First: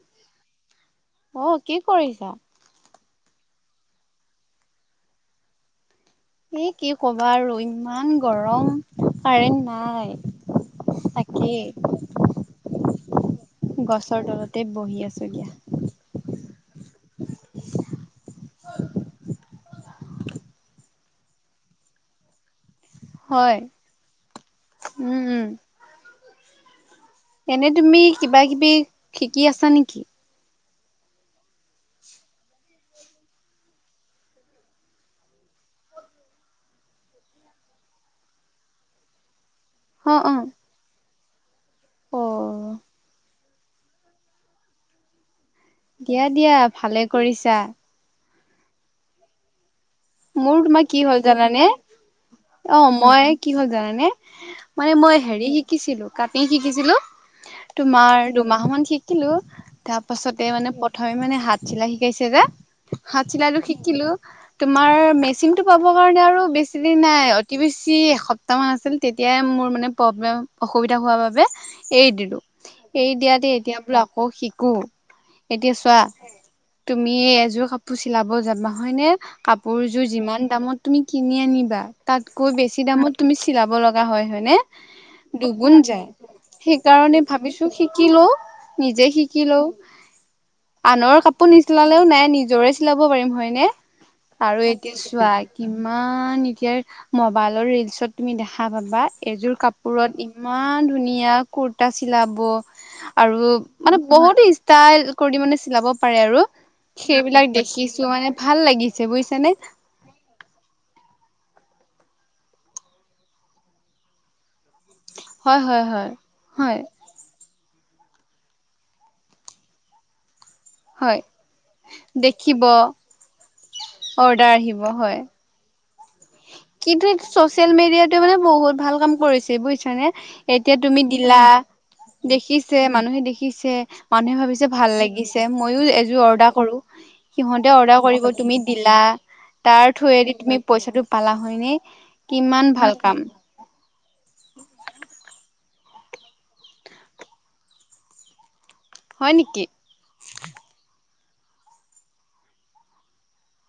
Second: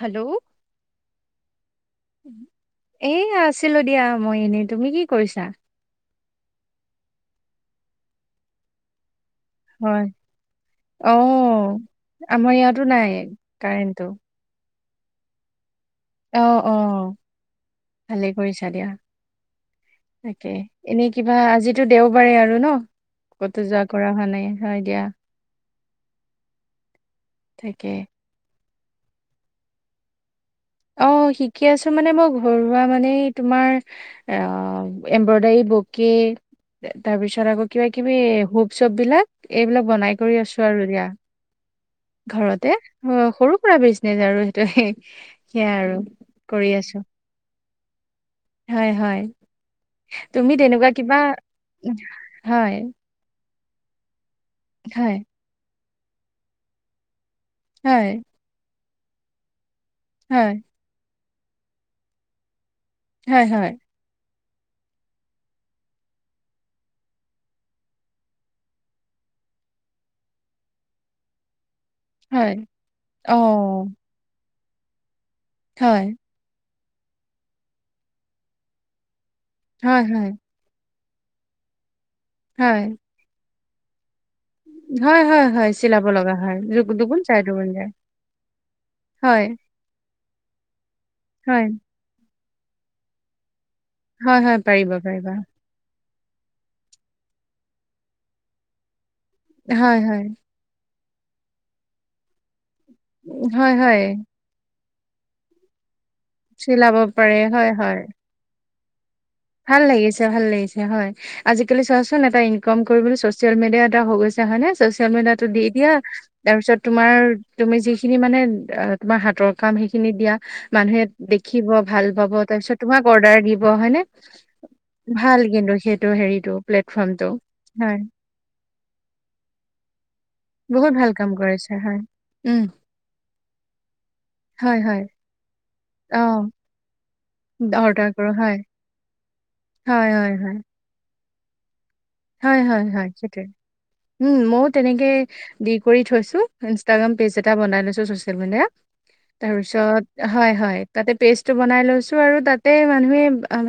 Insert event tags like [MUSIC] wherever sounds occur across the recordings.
Hello অ কি কৰিছা? এ আছিলো দিয়া মই এনেই। তুমি কি কৰিছা? এ কি কবা আৰু ইমান গৰম কাৰেণ্ট নাই। অহ তাকেই আমাৰ ইয়াতো নাই কাৰেণ্টটো। গছৰ তলতে বহি আছো এতিয়া। অহ অ ভালেই কৰিছা দিয়া। তাকে এনেই কিবা আজিতো দেওবাৰে আৰু ন। হয় কতে যোৱা কৰা হোৱা নাই, হয় দিয়া। উম উম এনে তাকে তুমি কিবা কিবি শিকি আছা নেকি? অ', শিকি আছো মানে মই ঘৰুৱা মানে তোমাৰ আহ এম্ব্ৰইডাৰী বকে। তাৰ পিছত আকৌ কিবা কিবি হোব চপ বিলাক এইবিলাক বনাই অ অ কৰি আছো আৰু দিয়া, অ ঘৰতে অ সৰু পুৰা বিজনেছ আৰু সেইটো সেয়া আৰু দিয়া দিয়া কৰি ভালে আছোঁ। কৰিছা হয়-হয়। মোৰ তোমাৰ কি হ'ল জানানে হয় অ' মই কি হ'ল জানানে মানে হয় মই হেৰি শিকিছিলো কাটিং শিকিছিলো হয় তোমাৰ দুমাহ মান শিকিলো তাৰ পাছতে হয় মানে প্ৰথমে মানে হাত চিলাই শিকাইছে যে হাত হয় চিলাইটো হয় শিকিলো। আমাৰ মেচিনটো পাবৰ কাৰণে আৰু বেছি দিন নাই। অতি বেছি এসপ্তাহমান আছিল তেতিয়াই মোৰ মোৰ মানে প্ৰব্লেম অসুবিধা হোৱাৰ বাবে এৰি দিলো। হয় এৰি অ দিয়াতে এতিয়া বোলো আকৌ শিকো এতিয়া চোৱা হয় তুমি এযোৰ কাপোৰ চিলাব যাবা হয়নে হয় কাপোৰযোৰ হয় যিমান দামত তুমি কিনি আনিবা তাতকৈ বেছি হয় দামত তুমি চিলাব লগা হয় হয়নে হয় হয় হয় দুগুণ চিলাব যায় লগা হয় দু- দুগুণ সেইকাৰণে যায় দুগুণ ভাবিছো যায় শিকিলও। নিজে হয় শিকিলও। আনৰ কাপোৰ হয় নিচিলালেও নাই নিজৰে চিলাব পাৰিম হয়নে। হয় হয় আৰু এতিয়া পাৰিবা চোৱা পাৰিবা কিমান কিমান এতিয়াইৰ মবাইলৰ ৰিলচত তুমি দেখা পাবা। এযোৰ হয় কাপোৰত হয় ইমান ধুনীয়া কুৰ্তা চিলাব। আৰু হয় মানে হয় বহুত ষ্টাইল কৰি মানে চিলাব পাৰে আৰু চিলাব পাৰে সেইবিলাক হয় হয় দেখিছো মানে ভাল লাগি ভাল লাগিছে, ভাল লাগিছে হয়। আজিকালি চোৱাচোন এটা ইনকাম কৰিবলৈ চচিয়েল মিডিয়া এটা হৈ গৈছে হয় নে। চচিয়েল মিডিয়াটো হয় দি হয় দিয়া হয় তাৰ পিছত হয় তোমাৰ তুমি যি খিনি মানে তোমাৰ হাতৰ কাম সেইখিনিত দিয়া মানুহে হয় দেখিব ভাল পাব তাৰ দেখিব পিছত তোমাক অৰ্ডাৰ দিব হয়নে? অৰ্ডাৰ আহিব হয়। ভাল কিন্তু সেইটো হেৰিটো কিন্তু প্লেটফৰ্মটো চচিয়েল হয় মিডিয়াতো মানে বহুত ভাল কাম কৰিছে বুয়ছা নে এতিয়া বহুত তুমি ভাল কাম দিলা কৰিছে হয়। উম দেখিছে মানুহে দেখিছে মানুহে ভাবিছে হয় ভাল হয় লাগিছে। মইয়ো এযোৰ অ অৰ্ডাৰ কৰো সিহঁতে অৰ্ডাৰ কৰিব কৰো তুমি হয় দিলা তাৰ হয় [UNINTELLIGIBLE] তুমি পইচাটো পালা হয়নে। কিমান হয়-হয়, ভাল হয় কাম সেইটোৱে উম, মইও তেনেকে দি কৰি থৈছো ইনষ্টাগ্ৰাম পেজ এটা বনাই লৈছো চচিয়েল মিডিয়াত। হয় নেকি তাৰপিছত হয়-হয় তাতে পেষ্টটো বনাই লৈছোঁ আৰু তাতে মানুহে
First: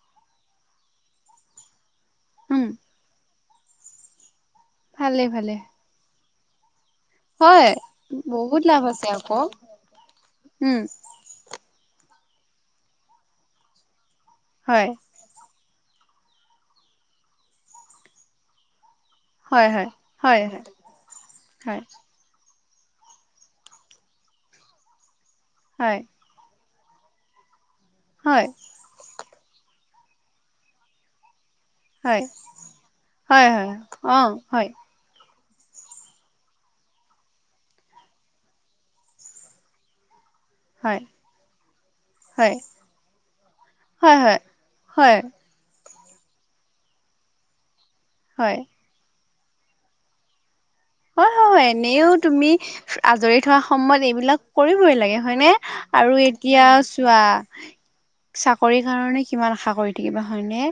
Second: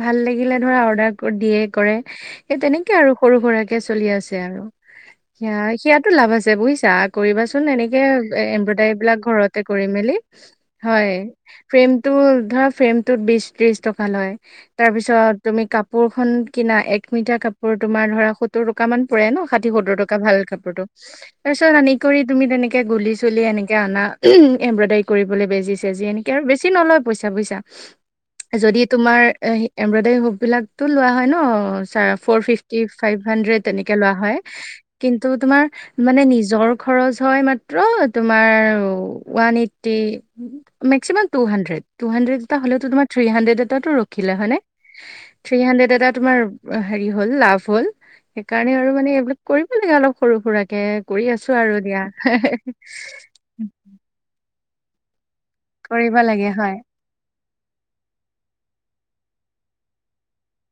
ভাল লাগিলে ধৰা অৰ্ডাৰ দিয়ে কৰে। সেই উম তেনেকে আৰু সৰু সুৰাকে চলি আছে আৰু ভালে ভালে সেয়া সেয়াতো লাভ আছে বুয় সেইয়া কৰিবাচোন হয় এনেকে বহুত লাভ এমব্ৰইডাৰী আছে বিলাক আকৌ ঘৰতে কৰি মেলি উম হয় ফ্ৰেমটো ধৰা ফ্ৰেমটোত বি ত্ৰিশ টকা লয়, হয় তাৰপিছত তুমি কাপোৰখন কিনা এক মিটাৰ কাপোৰ তোমাৰ ধৰা সওৰ টকামান পৰে ন হয় ষাঠি হয় সত্তৰ টকা ভাল হয় হয় কাপোৰটো। তাৰ পিছত হয় আনি কৰি তুমি তেনেকে গুলি চুলি এনেকে আনা এম্ব্ৰইডাৰী কৰিবলে বেজি হয় ছেজি এনেকে আৰু বেছি নলয় পইচা বোইচা। হয় যদি তোমাৰ এমব্ৰইডাৰীৰ [UNINTELLIGIBLE] লোৱা হয় ন। [UNINTELLIGIBLE] হয় হয় ফৌৰ ফিফটি, ফাইভ হয় হান্ড্ৰেড হয় তেনেকে লোৱা অ হয়, কিন্তু তো তোমাৰ মানে নিজৰ খৰচ হয় মাত্ৰ তোমাৰ ওৱান এইটটি। হয় maximum two hundred, two hundred হয় এটা হলেওঁ তো তোমাৰ থ্ৰী হান্ড্ৰেড এটাটো ৰখিলে হয় নে? হয় থ্ৰী হান্ড্ৰেড এটাত তোমাৰ হেৰি হল লাভ হ'ল। হয় সেইকাৰণে আৰু মানে এইবিলাক কৰিব লাগে অলপ সৰু সুৰাকে। কৰি আছো হয়-হয় আৰু দিয়া এনেও তুমি আজৰিত হোৱা সময়ত এইবিলাক কৰিবই লাগে হয়নে আৰু কৰিব লাগে এতিয়া হয় চোৱা চাকৰি কাৰনে কিমান আশা কৰি থাকিবা হয়নে?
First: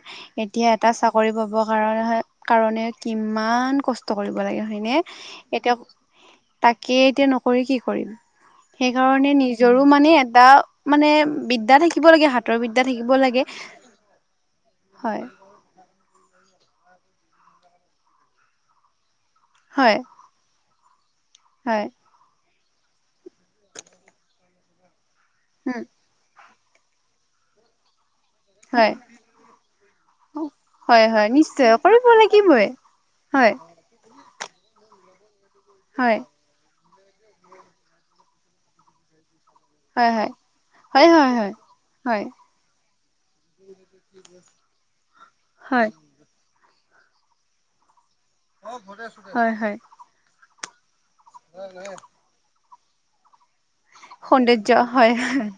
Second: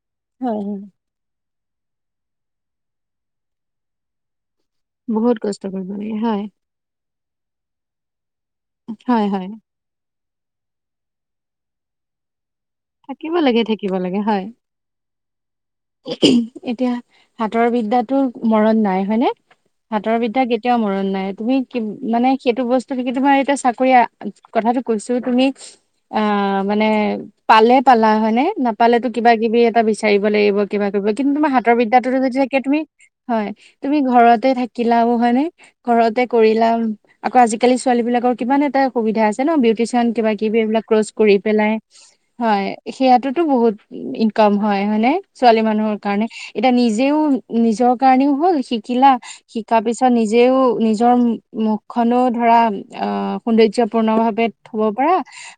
হয় এতিয়া হয় এটা চাকৰি পাব কাৰণ হয় কাৰণে কিমান কষ্ট কৰিব লাগে হয়নে? বহুত কষ্ট এতিয়া কৰিব লাগে হয় তাকে এতিয়া ন কৰি কি কৰিম। হয় সেইকাৰণে হয় নিজৰো মানে এটা মানে বিদ্যা থাকিব লাগে হাত থাকিব লাগে থাকিব লাগে হয়। হয় এতিয়া হাতৰ বিদ্যাতো মৰণ নাই হয়নে? হয় হাতৰ বিদ্যা কেতিয়াও মৰণ নাই। তুমি কি হয় মানে সেইটো বস্তু নেকি তোমাৰ এতিয়া চাকৰি কথাটো কৈছ- তো তুমি উম আহ মানে পালে পালা। হয় নে হয় নেপালেতো কিবা-কিবি এটা বিচাৰিব লাগিব কিবা হয় কৰিব, হয় কিন্তু তোমাৰ নিশ্চয় হাতৰ কৰিব বিদ্যাটো যদি থাকে লাগিবই তুমি হয়, তুমি ঘৰত ঘৰতে থাকিলাও হয় নে হয় ঘৰতে কৰিলাও আকৌ আজিকালি ছোৱালী বিলাকৰ কিমান এটা সুবিধা আছ- জান বিউটিচিয়ান হয় হয় কিবা-কিবি এইবিলাক হয় কোৰ্চ কৰি হয় পেলাই। হয় হয় হয় সেয়াতোতো বহুত ইনকাম হয় নে ছোৱালী হয় মানুহৰ কাৰণে। এতিয়া নিজেও নিজৰ কাৰণেও হ'ল শিকিলা, হয় হয় শিকাৰ পিছত নিজেও জম মুখখনো ধৰা আ সৌন্দৰ্যপূৰ্ণ ভাৱে সৌন্দৰ্য থব হয় পাৰা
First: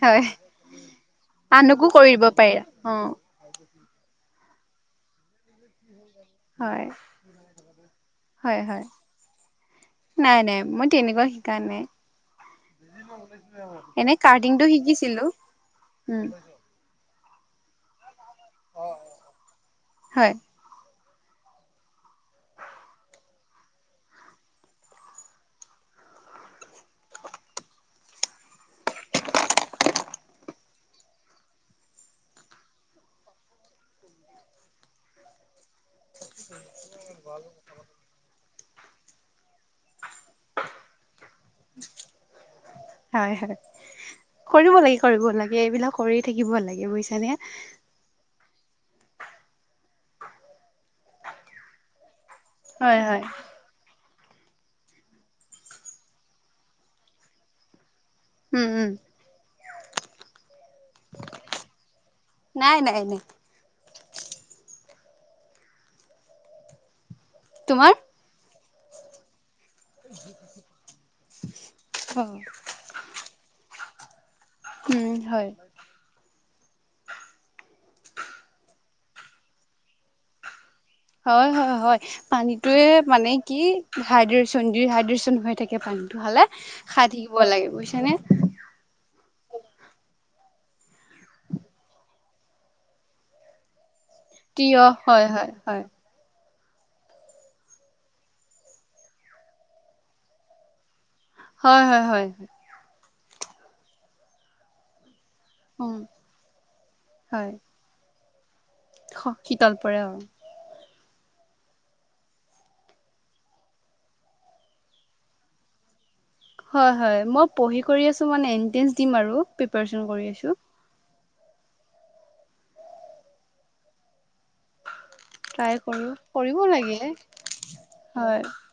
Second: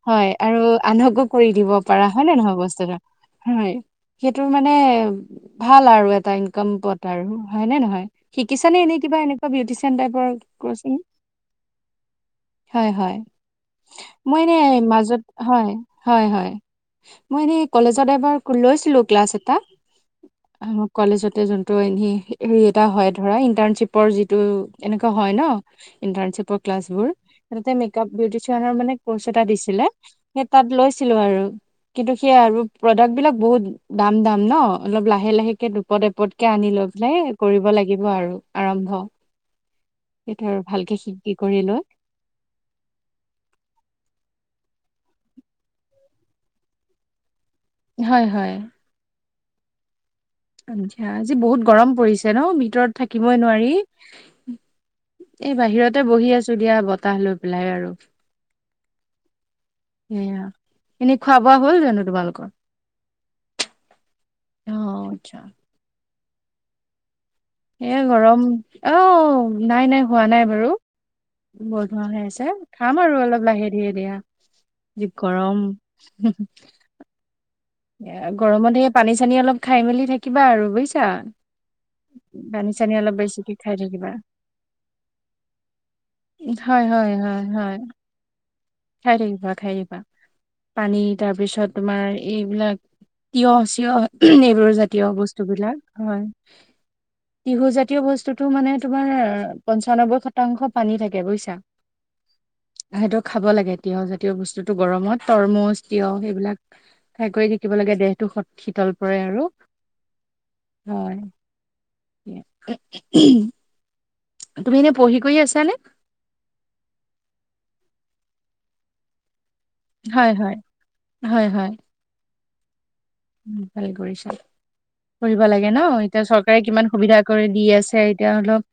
হয় আৰু আনকো কৰি দিব আনকো পাৰা কৰিব হয় নে নহয় পাৰিলা অ বস্তুটো, হয় সেইটো মানে ভাল আৰু এট- এটা ইনকাম হয় পোৱাত আৰু হয়নে নহয়? হয় শিকিছা নে হয় এনেই কিবা এনেকুৱা বিউটিচিয়ান টাইপৰ নাই নাই মই কোৰ্চখিনি তেনেকুৱা শিকা নাই? হয় হয়, মই এনে কাৰ্টিংটো এ মাজত শিকিছিলো হয় হয় উম হয়। মই এনেই কলেজত এবাৰ লৈছিলো ক্লাছ এটা হয় কলেজতে যোনটো এনেই হেৰি এটা হয় ধৰা ইন্টাৰ্ণশ্বিপৰ যিটো এনেকুৱা হয় ন ইণ্টাৰ্ণশ্বিপৰ ক্লাছবোৰ তাতে মেকআপ বিউটিচিয়ানৰ মানে কোৰ্চ এটা দিছিলে সেই তাত লৈ শিকিছিলো আৰু কিন্তু সেই আৰু প্ৰডাক্ট বিলাক বহুত দ দাম-দাম ন অলপ লাহে লাহেকে দুপ- এপদ এপদকে আনি লৈ পেলাই কৰিব লাগিব আৰু আৰম্ভ। সেইটোৱে আৰু ভালকে শিকি কৰি লৈ হয় হয় কৰিব লাগি- কৰিব লাগে এইবিলাক কৰি থাকিব লাগে বুজিছানে। হয় হয়। আঞ্জি আজি বহুত গৰম পৰিছে ন ভিতৰত হয় হয় থাকিবই নোৱাৰি। উম এই বাহিৰতে বহি আছো দিয়া বতাহ লৈ পেলাই আৰু। উম উম। সেয়া এনেই খোৱা-বোৱা হ'ল জানো তোমালোকৰ? নাই নাই নাই অ আত্চ্ছা। তোমাৰ এয়া গৰম আহ নাই নাই হোৱা নাই বাৰু। বৰ ধোৱা অ হৈ আছে খাম আৰু অলপ লাহে ধীৰে দিয়া। উম যি হয় গৰম হু হু। এয়া গৰমতে সেয়া পানী-চানী অলপ খাই মেলি থাকিবা আৰু বুৰিছ হয় হয় হয় পানীটোয়ে অলপ মানে বেছিকে কি খাই থাকিবা হাইড্ৰেচন ডি-হাইড্ৰচন হৈ থাকে পান- দিনটো হ'লে হয় খাই হয় থাকিব হয় লাগে হয় বুজিছা নে? খাই থাকিবা খাই থাকিবা। পানী তাৰপিছত তোমাৰ এইবিলাক তিয়হ-চিয়হ [UNINTELLIGIBLE] নেমোৰ তিয়হ জাতীয় হয় বস্তু হয় বিলাক হয়। তিহু জাতীয় বস্তুটো মানে তোমাৰ পঞ্চানব্বৈ শতাংশ পানী থাকে। বুজিছা। হয় হয় হয়। সেইটো খাব লাগে তিয়হজাতীয় বস্তুতটো গৰমত তৰমুজ, উম তিয়হ সেইবিলাক কৰি হয় থাকিব লাগে দেহটো শত শীতল পৰে আৰু শীতল পৰে অ হয়। এয়া উম উম উমহু তুমি এনেই পঢ়ি-কৰিয়ে আছানে? হয় হয়, মই পঢ়ি-কৰি আছো মানে এণ্ট্ৰেন্স দিম আৰু প্ৰিপাৰেচন কৰি হয় হয় আছো। হয় হয়। উম ভালেই কৰিছা। পঢ়িব ট্ৰাই লাগে ন কৰো এতিয়া কৰিব চৰকাৰে কিমান লাগে সুবিধা কৰি দি আছে এতিয়া হয় অলপ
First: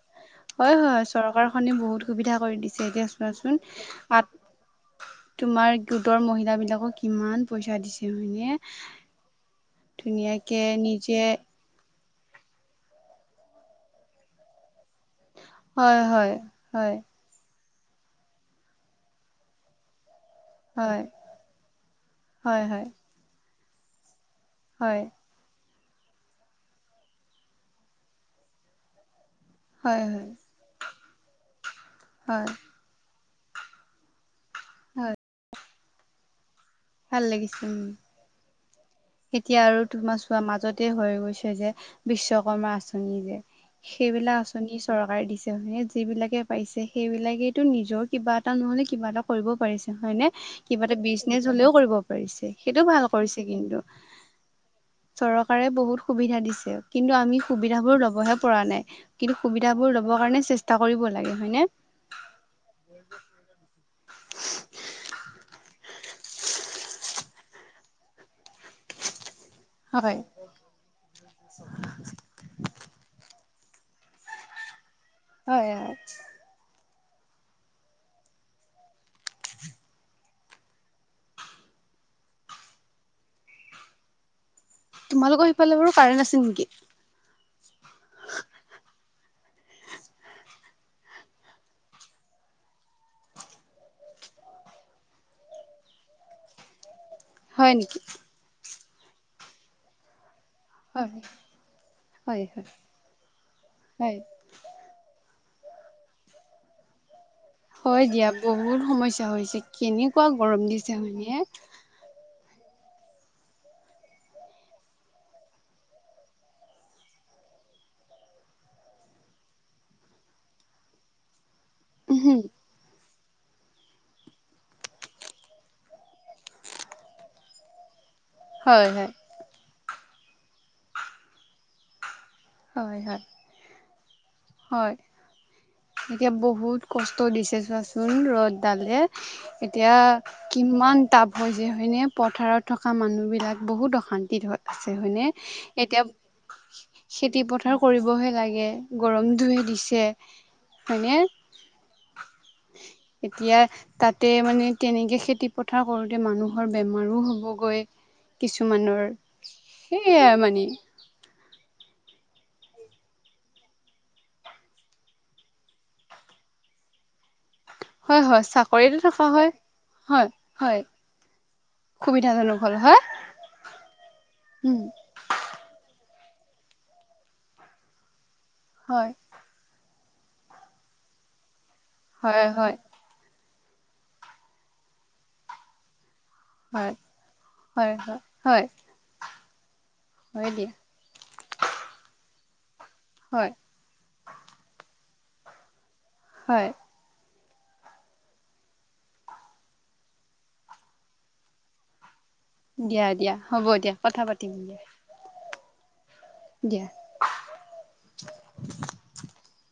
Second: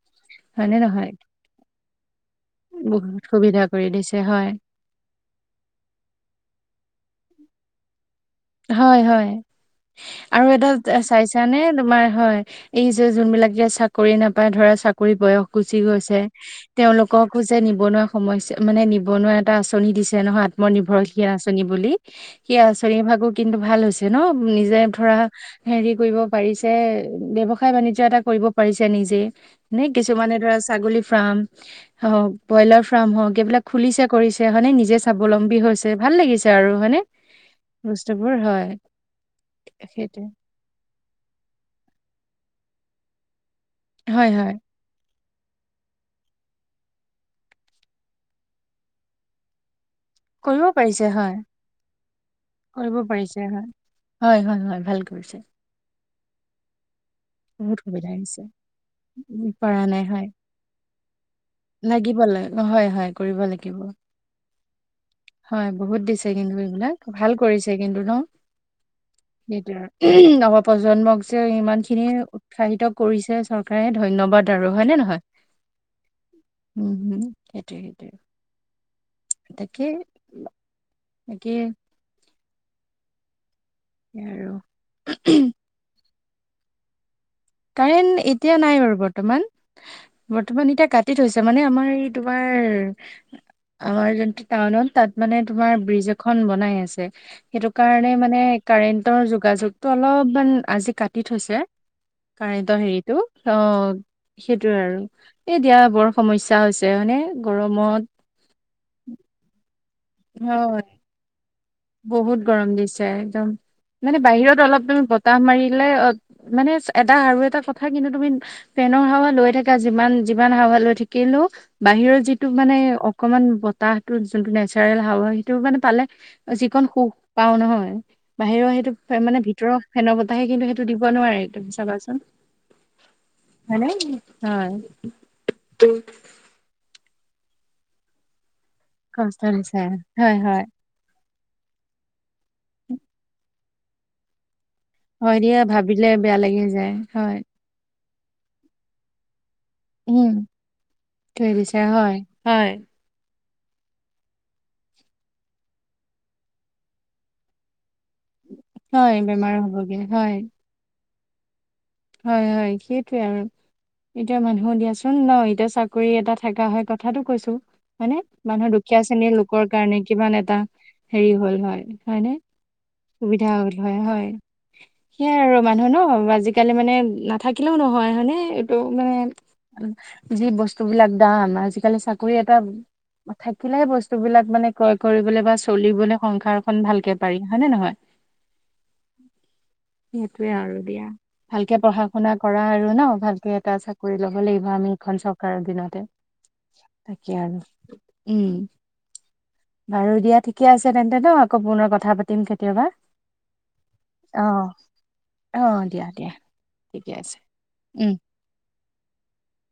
হয় হয়নে হয় নহয় চৰকাৰখনি বহুত সুবিধা কৰি দিছে এতিয়া বহুত সুবিধা চোৱাচোন কৰি দিছে হয় আত তোমাৰ গোটৰ মহিলাবিলাকক কিমান পইচা দিছে হয়নে হয় হয় আৰু ধুনীয়াকে এডাল নিজে চাইছা নে ন তোমাৰ হয় এই যে যোনবিলাকে যে চাকৰি নেপায় ধৰা চাকৰি বয়স গুচি হয় গৈছে হয় হয় তেওঁলোককো যে নিবনুৱা সময়ছ মানে নিবনুৱা এটা আঁচনি দিছে চে নহয় হয় আত্মনিৰ্ভৰশীল আঁচনি বুলি সেই হয় হয় আঁচনিৰ ভাগো কিন্তু ভাল হৈছে ন নিজে হয় ধৰা হেৰি কৰিব পাৰিছে ব্যৱসায় বাণিজ্য এটা কৰিব পাৰিছে নিজে নে হয় হয় কিছুমানে ধৰা ছাগলী ফ্ৰাম হওক হয় ব্ৰইলাৰ ফ্ৰাম হওঁক এইবিলাক খুলিছে কৰিছে হয়নে নিজে হয় স্বাৱলম্বী হৈছে ভাল লাগিছে আৰু হয়নে ভাল লাগিছে উম বস্তুবোৰ হয় এতিয়া আৰু তোমাৰ সেইটোৱে চোৱা মাজতে হৈ গৈছে যে বিশ্বকৰ্মা আঁচনি যে হয় সেইবিলাক হয় আঁচনি চৰকাৰে দিছে ত হে যিবিলাকে পাইছে সেইবিলাকেইটো নিজৰ কিবা এটা নহলে কিবা এটা কৰিবও পাৰিছে হয়নে কৰিব কিবা এটা পাৰিছে হয়, বিজনেচ হলেও কৰিব পাৰিছে সেইটো কৰিব ভাল পাৰিছে কৰিছে হয়, কিন্তু হয় হয় হয় ভাল কৰিছে চৰকাৰে বহুত সুবিধা দিছে কিন্তু আমি বহুত সুবিধা বোৰ লবহে দিছে, পৰা নাই কিন্তু উম, সুবিধা পৰা বোৰ নাই লব হয়, কাৰণে চেষ্টা কৰিব লাগে হয়নে লাগিব লাগ হয় হয় কৰিব লাগিব [UNINTELLIGIBLE] হয় বহুত দিছে কিন্তু এইবিলাক ভাল কৰিছে কিন্তু ন সেইটোৱে হয় নৱপ্ৰজন্মক যে ইমান খিনি উৎসাহিত কৰিছে চৰকাৰে ধন্যবাদ আৰু হয়নে নহয় হয় হয় উম হম সেইটোৱেই সেইটোৱেই তাকে তাকে [UNINTELLIGIBLE] তোমালোকৰ সিফালে বাৰু কাৰেণ্ট আছে নিকি কাৰেণ্ এতিয়া নাই বাৰু বৰ্তমান বৰ্তমান এতিয়া কাটি থৈছে মানে আমাৰ এই তোমাৰ আমাৰ যোনটো টাউনত তাত মানে তোমাৰ ব্ৰিজ এখন বনাই আছে হয় সেইটো নেকি? কাৰণে মানে কাৰেণ্টৰ যোগাযোগটো অলপমান আজি হয় কাটি থৈছে হয় হয় কাৰেণ্টৰ হেৰিটো অ হয়। সেইটোয়ে আৰু এ দিয়া বৰ সমস্যা হৈছে হয় নে হয় দিয়া বহুত সমস্যা হৈছে কেনেকুৱা গৰম হয়। দিছে হয়নে বহুত গৰম দিছে একদম মানে বাহিৰত অলপ তুমি বতাহ মাৰিলে অ মানে এটা আৰু এটা কথা কিন্তু তুমি পে ফেনৰ হাৱা লৈ থকা যিমান যিমান হাৱা লৈ থাকিলেও বাহিৰৰ উম যিটো মানে অকমান বতাহটো যোনটো নেচাৰেল হাৱা সেইটো মানে পালে যিকণ সুখ পাও নহয় বাহিৰৰ হয় সেইটো হয় ফে মানে ভিতৰৰ ফেনৰ বতাহে কিন্তু সেইটো দিব নোৱাৰে তুমি চাবাচোন হয় হয় হয় নে হয় এতিয়া বহুত কষ্ট দিছে চোৱাচোন ৰ'দ দালে কষ্ট দিছে এতিয়া হয় হয় কিমান তাপ হৈছে হয়নে পথাৰত থকা মানুহবিলাক বহুত অশান্তিৰ হয় হয় দিয়া ভাবিলে বেয়া লাগি যায় হয় খেতি পথাৰ কৰিবহে লাগে গৰম ধুইত দিছে উম থৈ দিছে হয় হয় হয়নে তিয়া তাতে মানে তেনেকে খেতি পথাৰ কৰোতে মানুহৰ বেমাৰো হ'বগৈ কিছুমানৰ হয় বেমাৰ হ'বগে হয়, সেয়াই মানে হয় হয় সেইটোৱে আৰু এতিয়া মানুহো দিয়াচোন ন এতিয়া চাকৰি এটা থাকা হয় কথাটো কৈছো হয় নে মানুহৰ চাকৰিতে দুখীয়া থকা শ্ৰেনীৰ হয়। লোকৰ কাৰণে হয় কিমান এটা হয় হেৰি হ'ল হয় হয়নে সুবিধাজনক হ'ল হয় সুবিধা হ'ল হয় হয় উম সেইয়া আৰু মানুহ ন জিকালে মানে নাথাকিলেও নহয় হয়নে এইটো হয় মানে যি বস্তু বিলাক দাম আজিকালি চাকৰি হয় এটা হয় থাকিলেহে বস্তুবিলাক মানে ক্ৰয় কৰিবলে বা চলিবলে। সংসাৰখন হয় ভালকে পাৰি হয়নে নহয় হয় হয় হয় সেইটোৱে আৰু দিয়া ভালকে পঢ়া শুনা কৰা আৰু। আৰু ন হয় ভালকে এটা চাকৰি ল'ব লাগিব আমি এইখন চৰকাৰৰ দিনতে। হয় এতিয়া আৰু উম বাৰু দিয়া ঠিকে আছে তেন্তে ন আকৌ পুনৰ কথা পাতি দিয়া দিয়া হ'ব দিয়া কথা পাতিম দিয়া। অহ দিয়া দিয়া দিয়া ঠিকে আছে উম [UNINTELLIGIBLE]